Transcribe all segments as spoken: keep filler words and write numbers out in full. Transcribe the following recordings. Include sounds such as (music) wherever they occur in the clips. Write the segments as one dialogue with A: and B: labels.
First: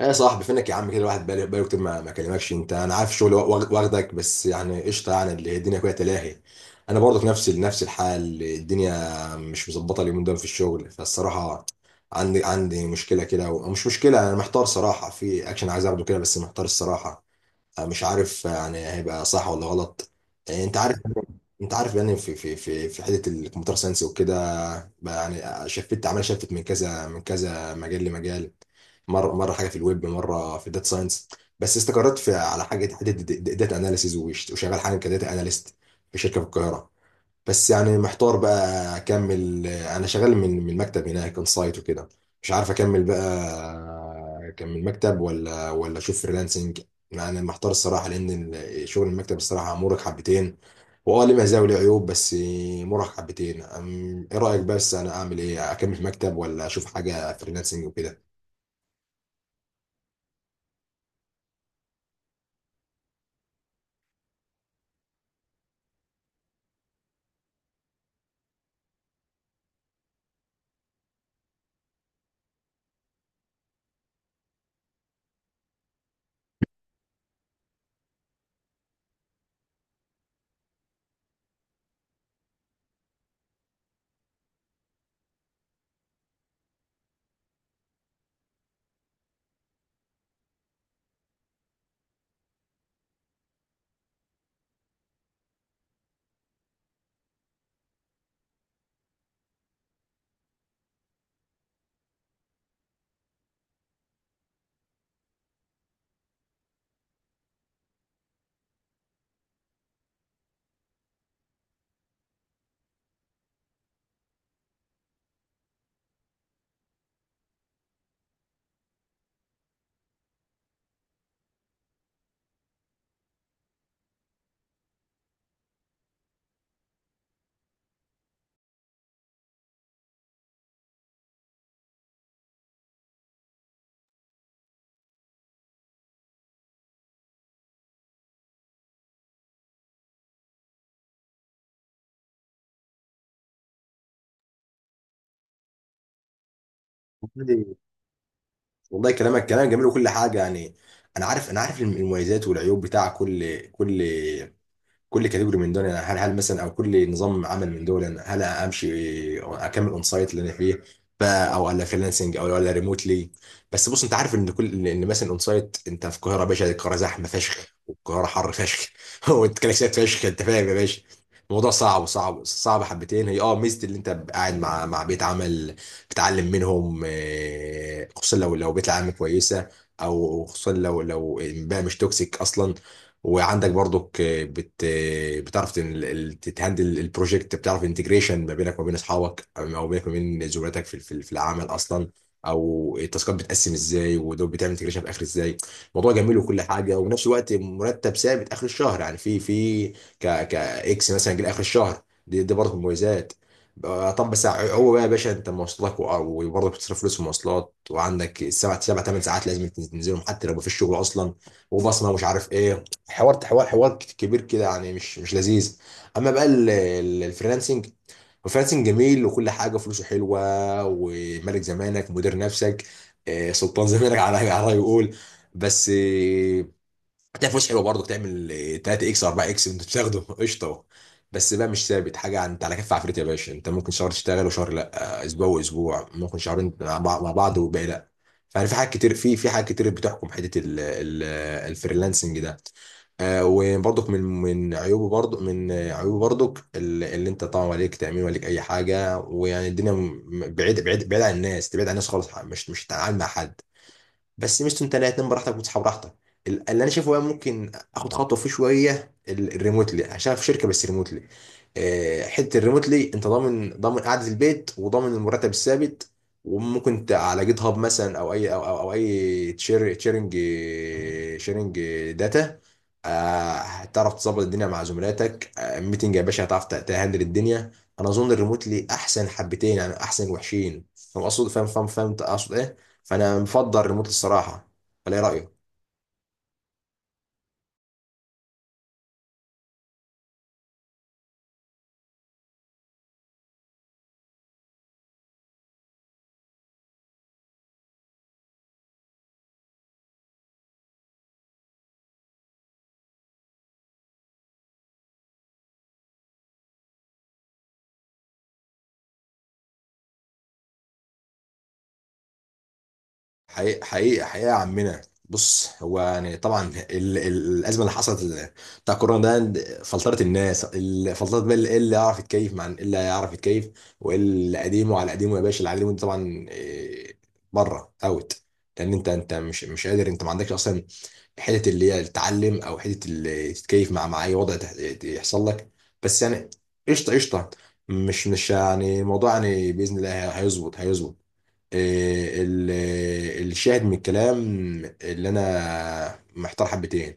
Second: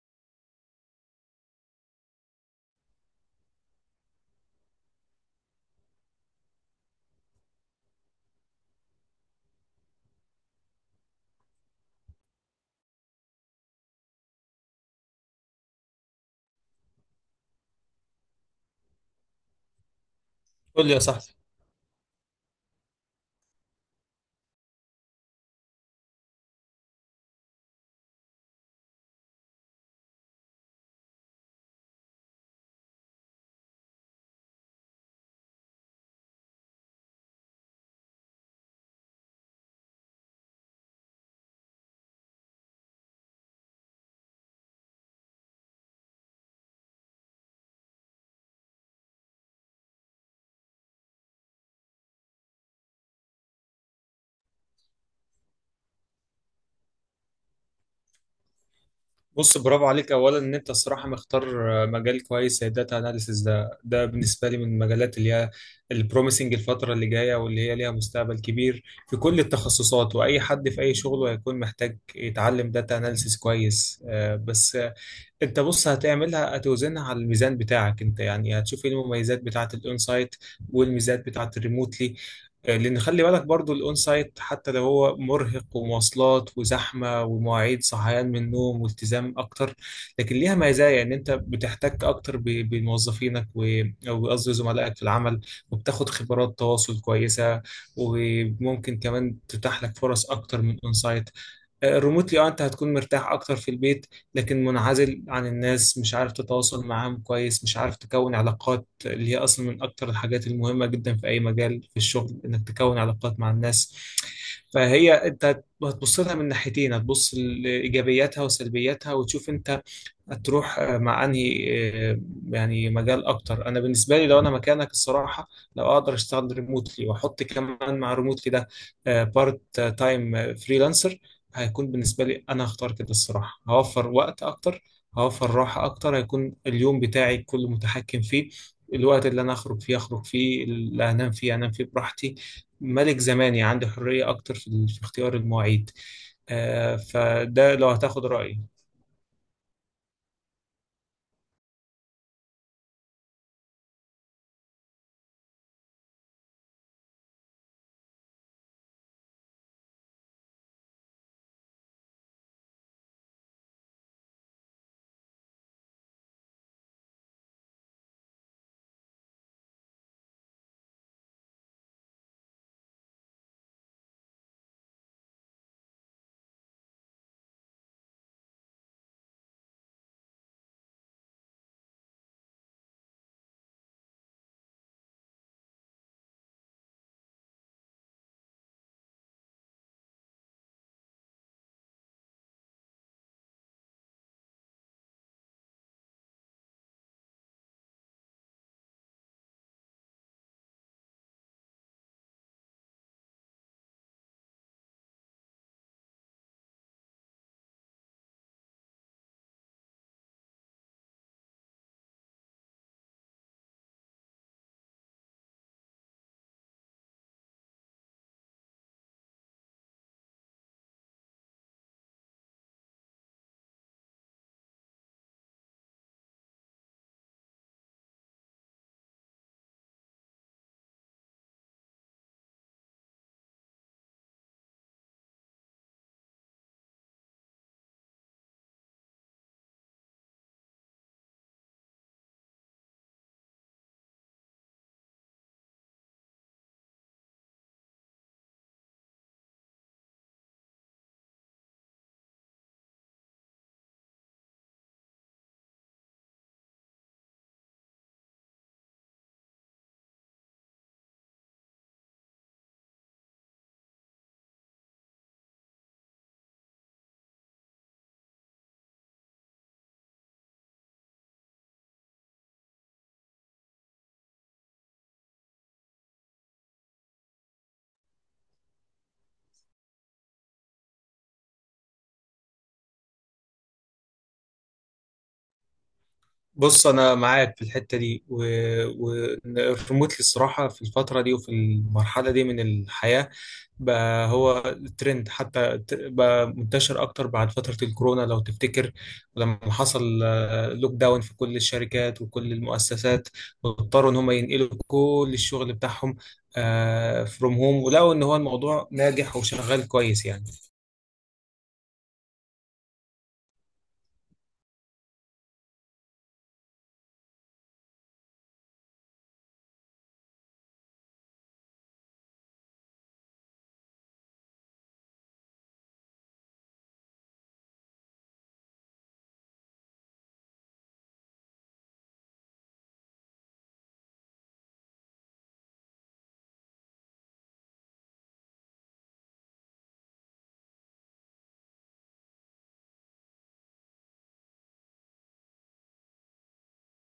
A: ايه يا صاحبي؟ فينك يا عم؟ كده الواحد بقاله بقاله كتير ما ما كلمكش انت. انا عارف الشغل واخ- واخدك، بس يعني قشطه، يعني اللي الدنيا كلها تلاهي. انا برضه في نفس نفس الحال، الدنيا مش مظبطه اليومين دول في الشغل فالصراحه. عندي عندي مشكله كده و- مش مشكله، انا محتار صراحه في اكشن عايز اخده كده، بس محتار الصراحه. مش عارف يعني هيبقى صح ولا غلط. انت
B: قول لي يا
A: عارف
B: صاحبي.
A: انت عارف يعني في في في في حته الكمبيوتر ساينس وكده. بقى يعني شفت، عمال شفت من كذا من كذا مجال لمجال. مره، مره حاجه في الويب، مره في الداتا ساينس. بس استقريت في على حاجه حته داتا اناليسيز، وشغال حاجه كداتا اناليست في شركه في القاهره. بس يعني محتار بقى، اكمل؟ انا شغال من من المكتب هناك اون سايت وكده. مش عارف اكمل بقى، اكمل مكتب ولا ولا اشوف فريلانسنج. يعني محتار الصراحه، لان شغل المكتب الصراحه مرهق حبتين. واه، ليه مزايا وليه عيوب، بس مرهق حبتين. أم- ايه رايك؟ بس انا اعمل ايه؟ اكمل في مكتب ولا اشوف حاجه فريلانسنج وكده؟
B: بص، برافو عليك. اولا ان انت الصراحه مختار مجال كويس زي داتا اناليسيس. ده ده بالنسبه لي من المجالات اللي هي البروميسنج الفتره اللي جايه واللي هي ليها مستقبل كبير في كل التخصصات، واي حد في اي شغل هيكون محتاج يتعلم داتا اناليسيس كويس. آه، بس انت بص هتعملها، هتوزنها على الميزان بتاعك انت، يعني هتشوف ايه المميزات بتاعه الاون سايت والميزات بتاعه الريموتلي. آه، لان خلي بالك برضو الاون سايت حتى لو هو مرهق ومواصلات وزحمه ومواعيد صحيان من النوم والتزام اكتر، لكن ليها مزايا ان انت بتحتك اكتر ب- بموظفينك و- او قصدي زملائك في العمل، وبتاخد خبرات تواصل كويسه، وممكن كمان تتاح لك فرص اكتر من اون سايت. ريموتلي اه انت هتكون مرتاح اكتر في البيت، لكن منعزل عن الناس، مش عارف تتواصل معاهم كويس، مش عارف تكون علاقات اللي هي اصلا من اكتر الحاجات المهمة جدا في اي مجال في الشغل، انك تكون علاقات مع الناس. فهي انت هتبص لها من ناحيتين، هتبص لايجابياتها وسلبياتها وتشوف انت هتروح آه، مع انهي آه، يعني مجال اكتر. انا بالنسبه لي لو انا مكانك الصراحه، لو اقدر اشتغل ريموتلي واحط كمان مع ريموتلي ده بارت تايم فريلانسر، هيكون بالنسبه لي انا هختار كده الصراحه. هوفر وقت اكتر، هوفر راحه اكتر، هيكون اليوم بتاعي كله متحكم فيه. الوقت اللي انا اخرج فيه اخرج فيه، اللي انام فيه انام فيه براحتي، ملك زماني، عندي حريه اكتر في في اختيار المواعيد. آه،
A: والله،
B: فده لو هتاخد رايي.
A: والله كلامك كلام جميل وكل حاجه يعني. انا عارف انا عارف الم- المميزات والعيوب بتاع كل كل كل كاتيجوري من دول يعني. هل هل مثلا، او كل نظام عمل من دول يعني، هل امشي اكمل اون سايت اللي انا فيه بقى، او ولا فريلانسنج او ولا ريموتلي؟ بس بص، انت عارف ان كل ان مثلا اون سايت، انت في القاهره يا باشا، القاهره زحمه فشخ والقاهره حر فشخ. (laughs) والكلاكسات فشخ، انت فاهم يا باشا. الموضوع صعب صعب صعب حبتين. هي اه ميزه اللي انت قاعد مع مع بيت عمل، بتتعلم منهم، آه، خصوصا لو لو بيت العمل كويسه، او خصوصا لو لو، بقى مش توكسيك اصلا. وعندك برضك، بت بتعرف تن- ال- تتهندل البروجكت، بتعرف انتجريشن ما بينك وما بين اصحابك، او بينك وما بين زملاتك في في في العمل اصلا، او التاسكات بتقسم ازاي، ودول بتعمل انتجريشن في اخر ازاي. الموضوع جميل وكل حاجه، وفي نفس الوقت مرتب ثابت اخر الشهر يعني، في في ك ك اكس مثلا جه اخر الشهر. دي, دي برضه مميزات. آه، طب بس هو بقى يا باشا، انت مواصلاتك وع- وبرضه بتصرف فلوس في مواصلات، وعندك السبع سبع ثمان ساعات لازم تنزلهم، حتى لو مفيش شغل اصلا، وبصمه ومش عارف ايه. حوار حوار حوار كبير كده يعني، مش مش لذيذ. اما بقى ال- ال- الفريلانسنج، الفريلانسنج جميل وكل حاجه، فلوسه حلوه، وملك زمانك، مدير نفسك، آه، سلطان (laughs) زمانك، على على يقول. بس هتلاقي فلوس حلوه برضه، تعمل تلات اكس اربع اكس وانت بتاخده (laughs) قشطه. بس بقى مش ثابت حاجه، انت على كف عفريت يا باشا، انت ممكن شهر تشتغل وشهر لا، اسبوع واسبوع، ممكن شهرين مع بعض، مع بعض والباقي لا. فيعني في حاجات كتير، في في حاجات كتير بتحكم حته ال- ال- الفريلانسنج ده. آه، وبرضك من من عيوبه، برضه من آه، عيوبه برضك ال- اللي انت طبعا عليك تامين، عليك اي حاجه، ويعني الدنيا، م- بعيد بعيد بعيد عن الناس، تبعد عن الناس خالص، مش مش هتتعامل مع حد. بس ميزته، انت لا، تنام براحتك وتصحى براحتك. ال- اللي انا شايفه بقى، ممكن اخد خطوه فيه شويه ال- الريموتلي، عشان في شركه بس ريموتلي. آه، حته الريموتلي، انت ضامن ضامن قعده البيت، وضامن المرتب الثابت. وممكن انت على جيت هاب مثلا، او اي او او, أو اي تشير تشيرنج، شيرنج داتا. آه، هتعرف تظبط الدنيا مع زملاتك، آه، ميتنج يا باشا، هتعرف ت- تهندل الدنيا. انا اظن الريموتلي احسن حبتين يعني، احسن وحشين. فاهم اقصد، فاهم فاهم فاهم أنت اقصد ايه. فانا مفضل ريموت الصراحه، ولا ايه رايك؟
B: بص انا معاك في الحته دي، والريموتلي الصراحه في الفتره دي وفي المرحله دي من الحياه بقى هو ترند، حتى ت- بقى منتشر اكتر بعد فتره الكورونا لو تفتكر لما حصل لوك داون في كل الشركات وكل المؤسسات، واضطروا ان هم ينقلوا كل الشغل بتاعهم فروم هوم، ولقوا ان هو الموضوع ناجح وشغال كويس يعني.
A: حقيقة حقيقة حقيقة يا عمنا. بص، هو يعني طبعا، ال ال الأزمة اللي حصلت، ال- بتاع كورونا ده فلترت الناس، ال- فلترت بقى اللي اللي يعرف يتكيف مع اللي يعرف يتكيف. واللي قديمه على قديمه يا باشا، اللي على قديمه ده طبعا إيه، بره، اوت. لأن أنت أنت مش مش قادر، أنت ما عندكش أصلا حتة اللي هي تتعلم، أو حتة اللي تتكيف مع مع أي وضع تح- يحصل لك. بس يعني قشطة قشطة. مش مش يعني الموضوع، يعني بإذن الله هيظبط هيظبط. إيه ال- الشاهد من الكلام، اللي انا محتار حبتين.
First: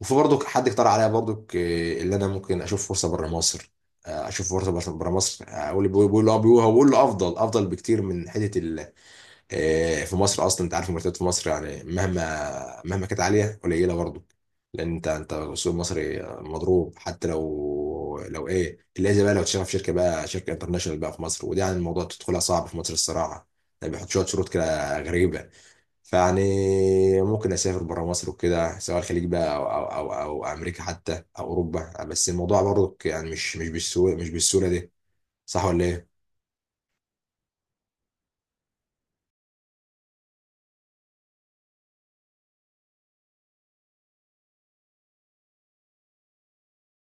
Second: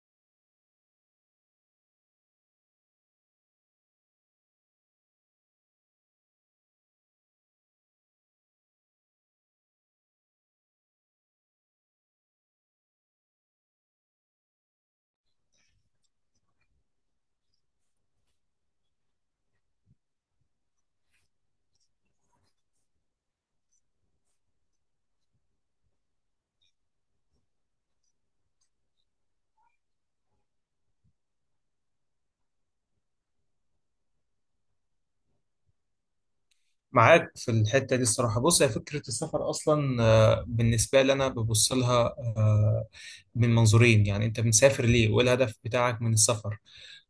A: وفي برضك حد اقترح عليا برضك، إيه، اللي انا ممكن اشوف فرصه بره مصر. آه، اشوف فرصه بره بره مصر، آه، اقول، بيقول له، بيقول هو بيقول له افضل افضل بكتير من حته، آه، في مصر اصلا. انت عارف المرتبات في مصر يعني، مهما مهما كانت عاليه قليله برضه، لان انت انت السوق المصري مضروب. حتى لو لو ايه اللي زي بقى، لو تشتغل في شركه بقى، شركه انترناشونال بقى في مصر، وده يعني الموضوع تدخلها صعب في مصر الصراحه، يعني بيحط شويه شروط كده غريبه. فيعني ممكن اسافر بره مصر وكده، سواء الخليج بقى، او او او, أو امريكا حتى، او اوروبا، بس الموضوع برضه يعني مش مش بالسهوله، مش بالسهوله دي. صح ولا ايه؟
B: معاك في الحتة دي الصراحة. بص، هي فكرة السفر أصلا آه، بالنسبة لي أنا ببص لها آه، من منظورين. يعني أنت مسافر ليه وإيه الهدف بتاعك من السفر؟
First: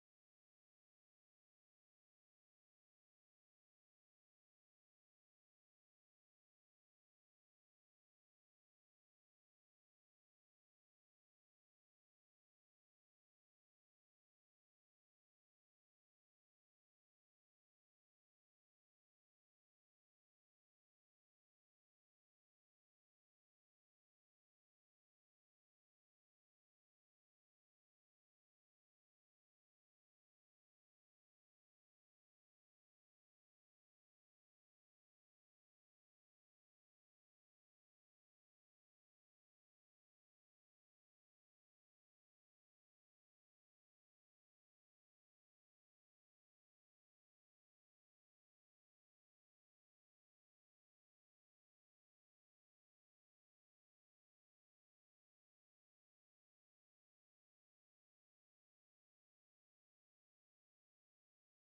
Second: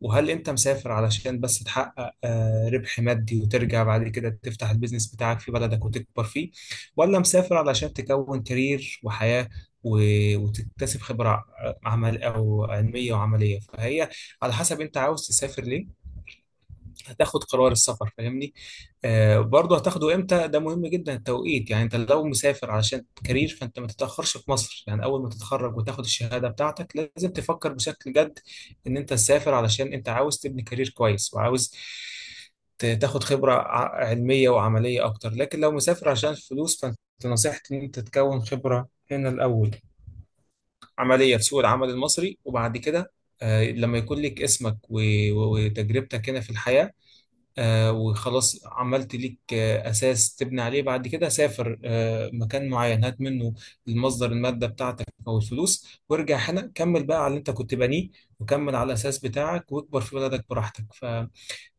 B: وهل أنت مسافر علشان بس تحقق آه، ربح مادي وترجع بعد كده تفتح البيزنس بتاعك في بلدك وتكبر فيه، ولا مسافر علشان تكون كارير وحياة و- وتكتسب خبرة ع- عمل أو علمية وعملية. فهي على حسب أنت عاوز تسافر ليه، هتاخد قرار السفر. فاهمني؟ آه، برضه هتاخده امتى، ده مهم جدا التوقيت. يعني انت لو مسافر علشان كارير فانت ما تتاخرش في مصر، يعني اول ما تتخرج وتاخد الشهاده بتاعتك لازم تفكر بشكل جد ان انت تسافر، علشان انت عاوز تبني كارير كويس وعاوز ت- تاخد خبره ع- علميه وعمليه اكتر. لكن لو مسافر عشان فلوس فانت نصيحتي ان انت تكون خبره هنا الاول، عمليه في سوق العمل المصري، وبعد كده آه، لما يكون لك اسمك و- و- وتجربتك هنا في الحياه، آه، وخلاص عملت ليك آه، أساس تبني عليه، بعد كده سافر آه، مكان معين هات منه المصدر، المادة بتاعتك أو الفلوس، وارجع هنا كمل بقى على اللي أنت كنت بانيه، وكمل على الأساس بتاعك واكبر في بلدك براحتك.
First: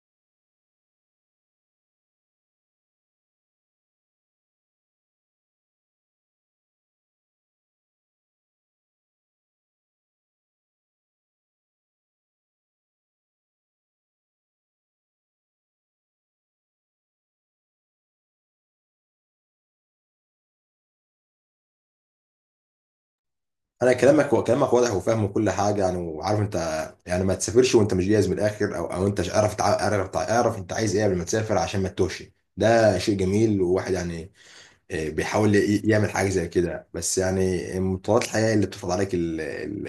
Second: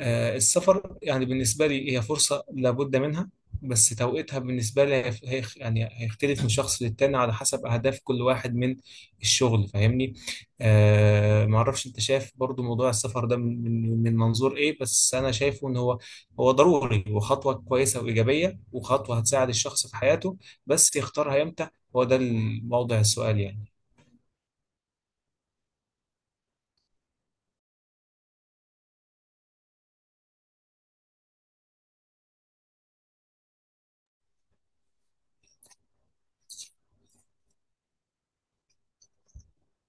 B: آه، السفر يعني بالنسبة لي هي فرصة لابد منها، بس توقيتها بالنسبة لي هي هي- يعني هيختلف من شخص للتاني على حسب أهداف كل واحد من الشغل. فاهمني؟ آه، معرفش أنت شايف برضو موضوع السفر ده من من من منظور إيه، بس أنا شايفه إن هو هو ضروري وخطوة كويسة وإيجابية وخطوة هتساعد الشخص في حياته، بس يختارها إمتى، هو ده الموضع السؤال يعني.
A: انا كلامك كلامك واضح، وفاهم كل حاجه يعني، وعارف انت يعني ما تسافرش وانت مش جاهز من الاخر. او او انت مش- اعرف تع- اعرف تع- اعرف انت عايز ايه قبل ما تسافر، عشان ما تتوهش. ده شيء جميل، وواحد يعني إيه، بيحاول ي- يعمل حاجة زي كده، بس يعني متطلبات الحياة اللي بتفرض عليك، ال ال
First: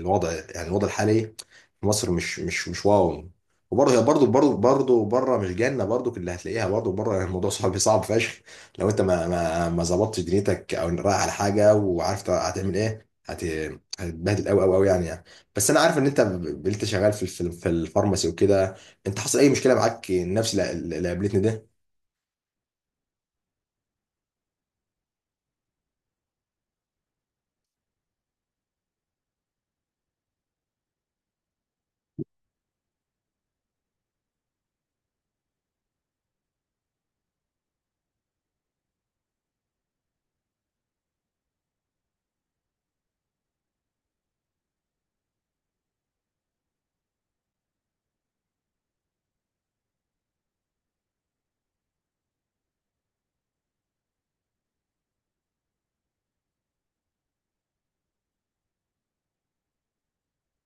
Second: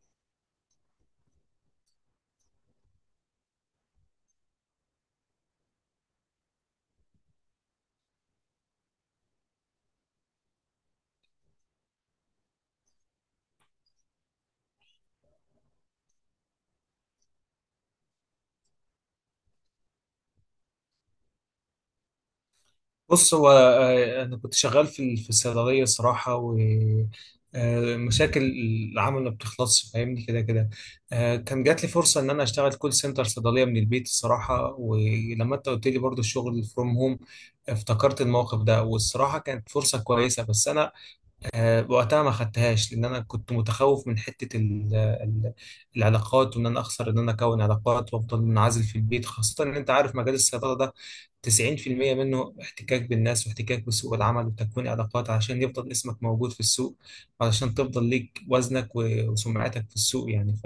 A: الوضع يعني، الوضع الحالي في مصر مش مش مش واو. وبرضه هي برضه برضه برضه بره مش جنة، برضه اللي هتلاقيها برضه بره. (laughs) يعني الموضوع صعب صعب فشخ، لو انت ما ما ما ظبطتش دنيتك، او رايح على حاجة وعارف هتعمل ايه. هت هتتبهدل قوي قوي قوي يعني يعني بس انا عارف ان انت، ب- انت شغال في الف- في الفارماسي وكده. انت حصل اي مشكلة معاك نفس اللي اللي قابلتني ده؟
B: بص هو آه، انا كنت شغال في ال- في الصيدليه صراحه، و آه، مشاكل العمل ما بتخلصش. فاهمني؟ كده كده آه، كان جات لي فرصه ان انا اشتغل كول سنتر صيدليه من البيت الصراحه، ولما انت قلت لي برضو الشغل فروم هوم افتكرت الموقف ده، والصراحه كانت فرصه كويسه، بس انا آه، وقتها ما خدتهاش لان انا كنت متخوف من حته ال- ال- العلاقات، وان انا اخسر ان انا اكون علاقات وافضل منعزل في البيت، خاصه ان انت عارف مجال الصيدله ده تسعين في المية منه احتكاك بالناس واحتكاك بسوق العمل وتكوين علاقات عشان يفضل اسمك موجود في السوق، علشان تفضل ليك وزنك و- وسمعتك في السوق يعني.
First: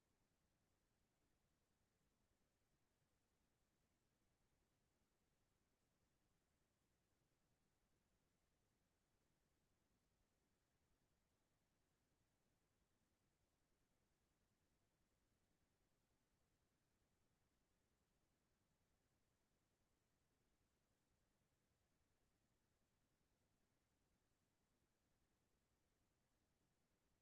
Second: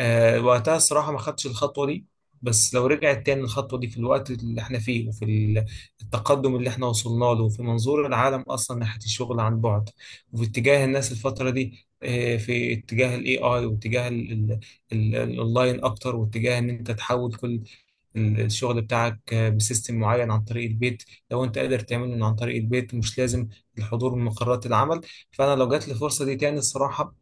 B: آه، وقتها الصراحة ما خدتش الخطوة دي. بس لو رجعت تاني الخطوة دي في الوقت اللي احنا فيه وفي ال- التقدم اللي احنا وصلنا له، وفي منظور العالم أصلا ناحية الشغل عن بعد، وفي اتجاه الناس الفترة دي آه، في اتجاه الاي اي، واتجاه ال- ال- ال- الاونلاين اكتر، واتجاه ان انت تحول كل ال- الشغل بتاعك بسيستم معين عن طريق البيت. لو انت قادر تعمله من عن طريق البيت مش لازم الحضور من مقرات العمل. فانا لو جات لي الفرصه دي تاني الصراحه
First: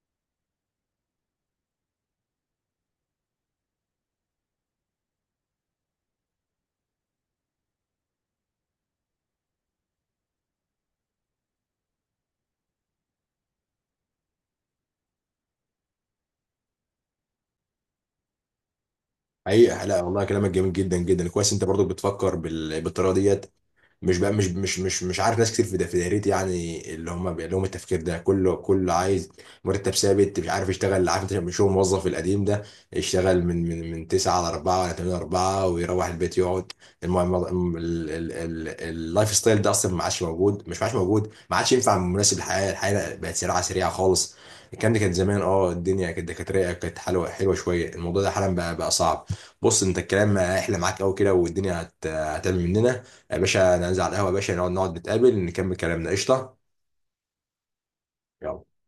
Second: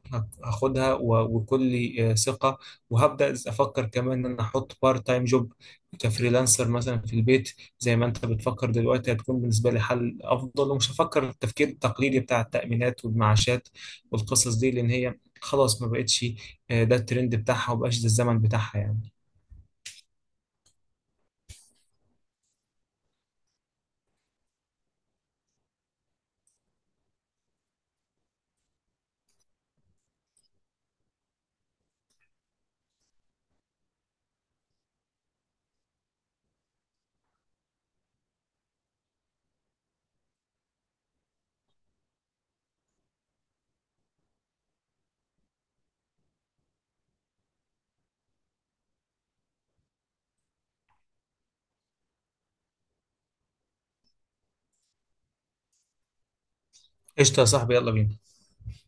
B: هاخدها و- وكل آه، ثقه، وهبدا افكر كمان ان انا احط بارت تايم جوب كفريلانسر مثلا في البيت زي ما انت بتفكر دلوقتي، هتكون بالنسبه لي حل افضل، ومش هفكر التفكير التقليدي بتاع التامينات والمعاشات والقصص دي، لان هي خلاص ما بقتش، آه، ده الترند بتاعها، وما بقاش ده الزمن بتاعها يعني.
A: حقيقة لا والله، كلامك جميل جدا جدا، كويس انت برضو بتفكر بال... بالطريقة ديت. مش بقى مش مش مش مش عارف، ناس كتير في دا- في دايرتي يعني اللي هم بيبقى لهم التفكير ده، كله كله عايز مرتب ثابت، مش عارف يشتغل، عارف انت، مش هو الموظف القديم ده يشتغل من من من تسعة على اربعة ولا تمانيه على اربعة ويروح البيت يقعد. المهم ال- ال- ال- اللايف ستايل ده اصلا ما عادش موجود، مش ما عادش موجود ما عادش ينفع مناسب للحياه. الحياه بقت سريعه سريعه خالص. كان كانت زمان، اه الدنيا كانت دكاتره، كانت حلوه حلوه شويه، الموضوع ده حالا بقى بقى صعب. بص انت، الكلام احلى معاك قوي كده، والدنيا هت- هتعمل مننا يا باشا. ننزل على القهوة يا باشا، نقعد نقعد نتقابل، نكمل كلامنا قشطة.
B: قشطه يا صاحبي، يلا بينا.
A: يلا.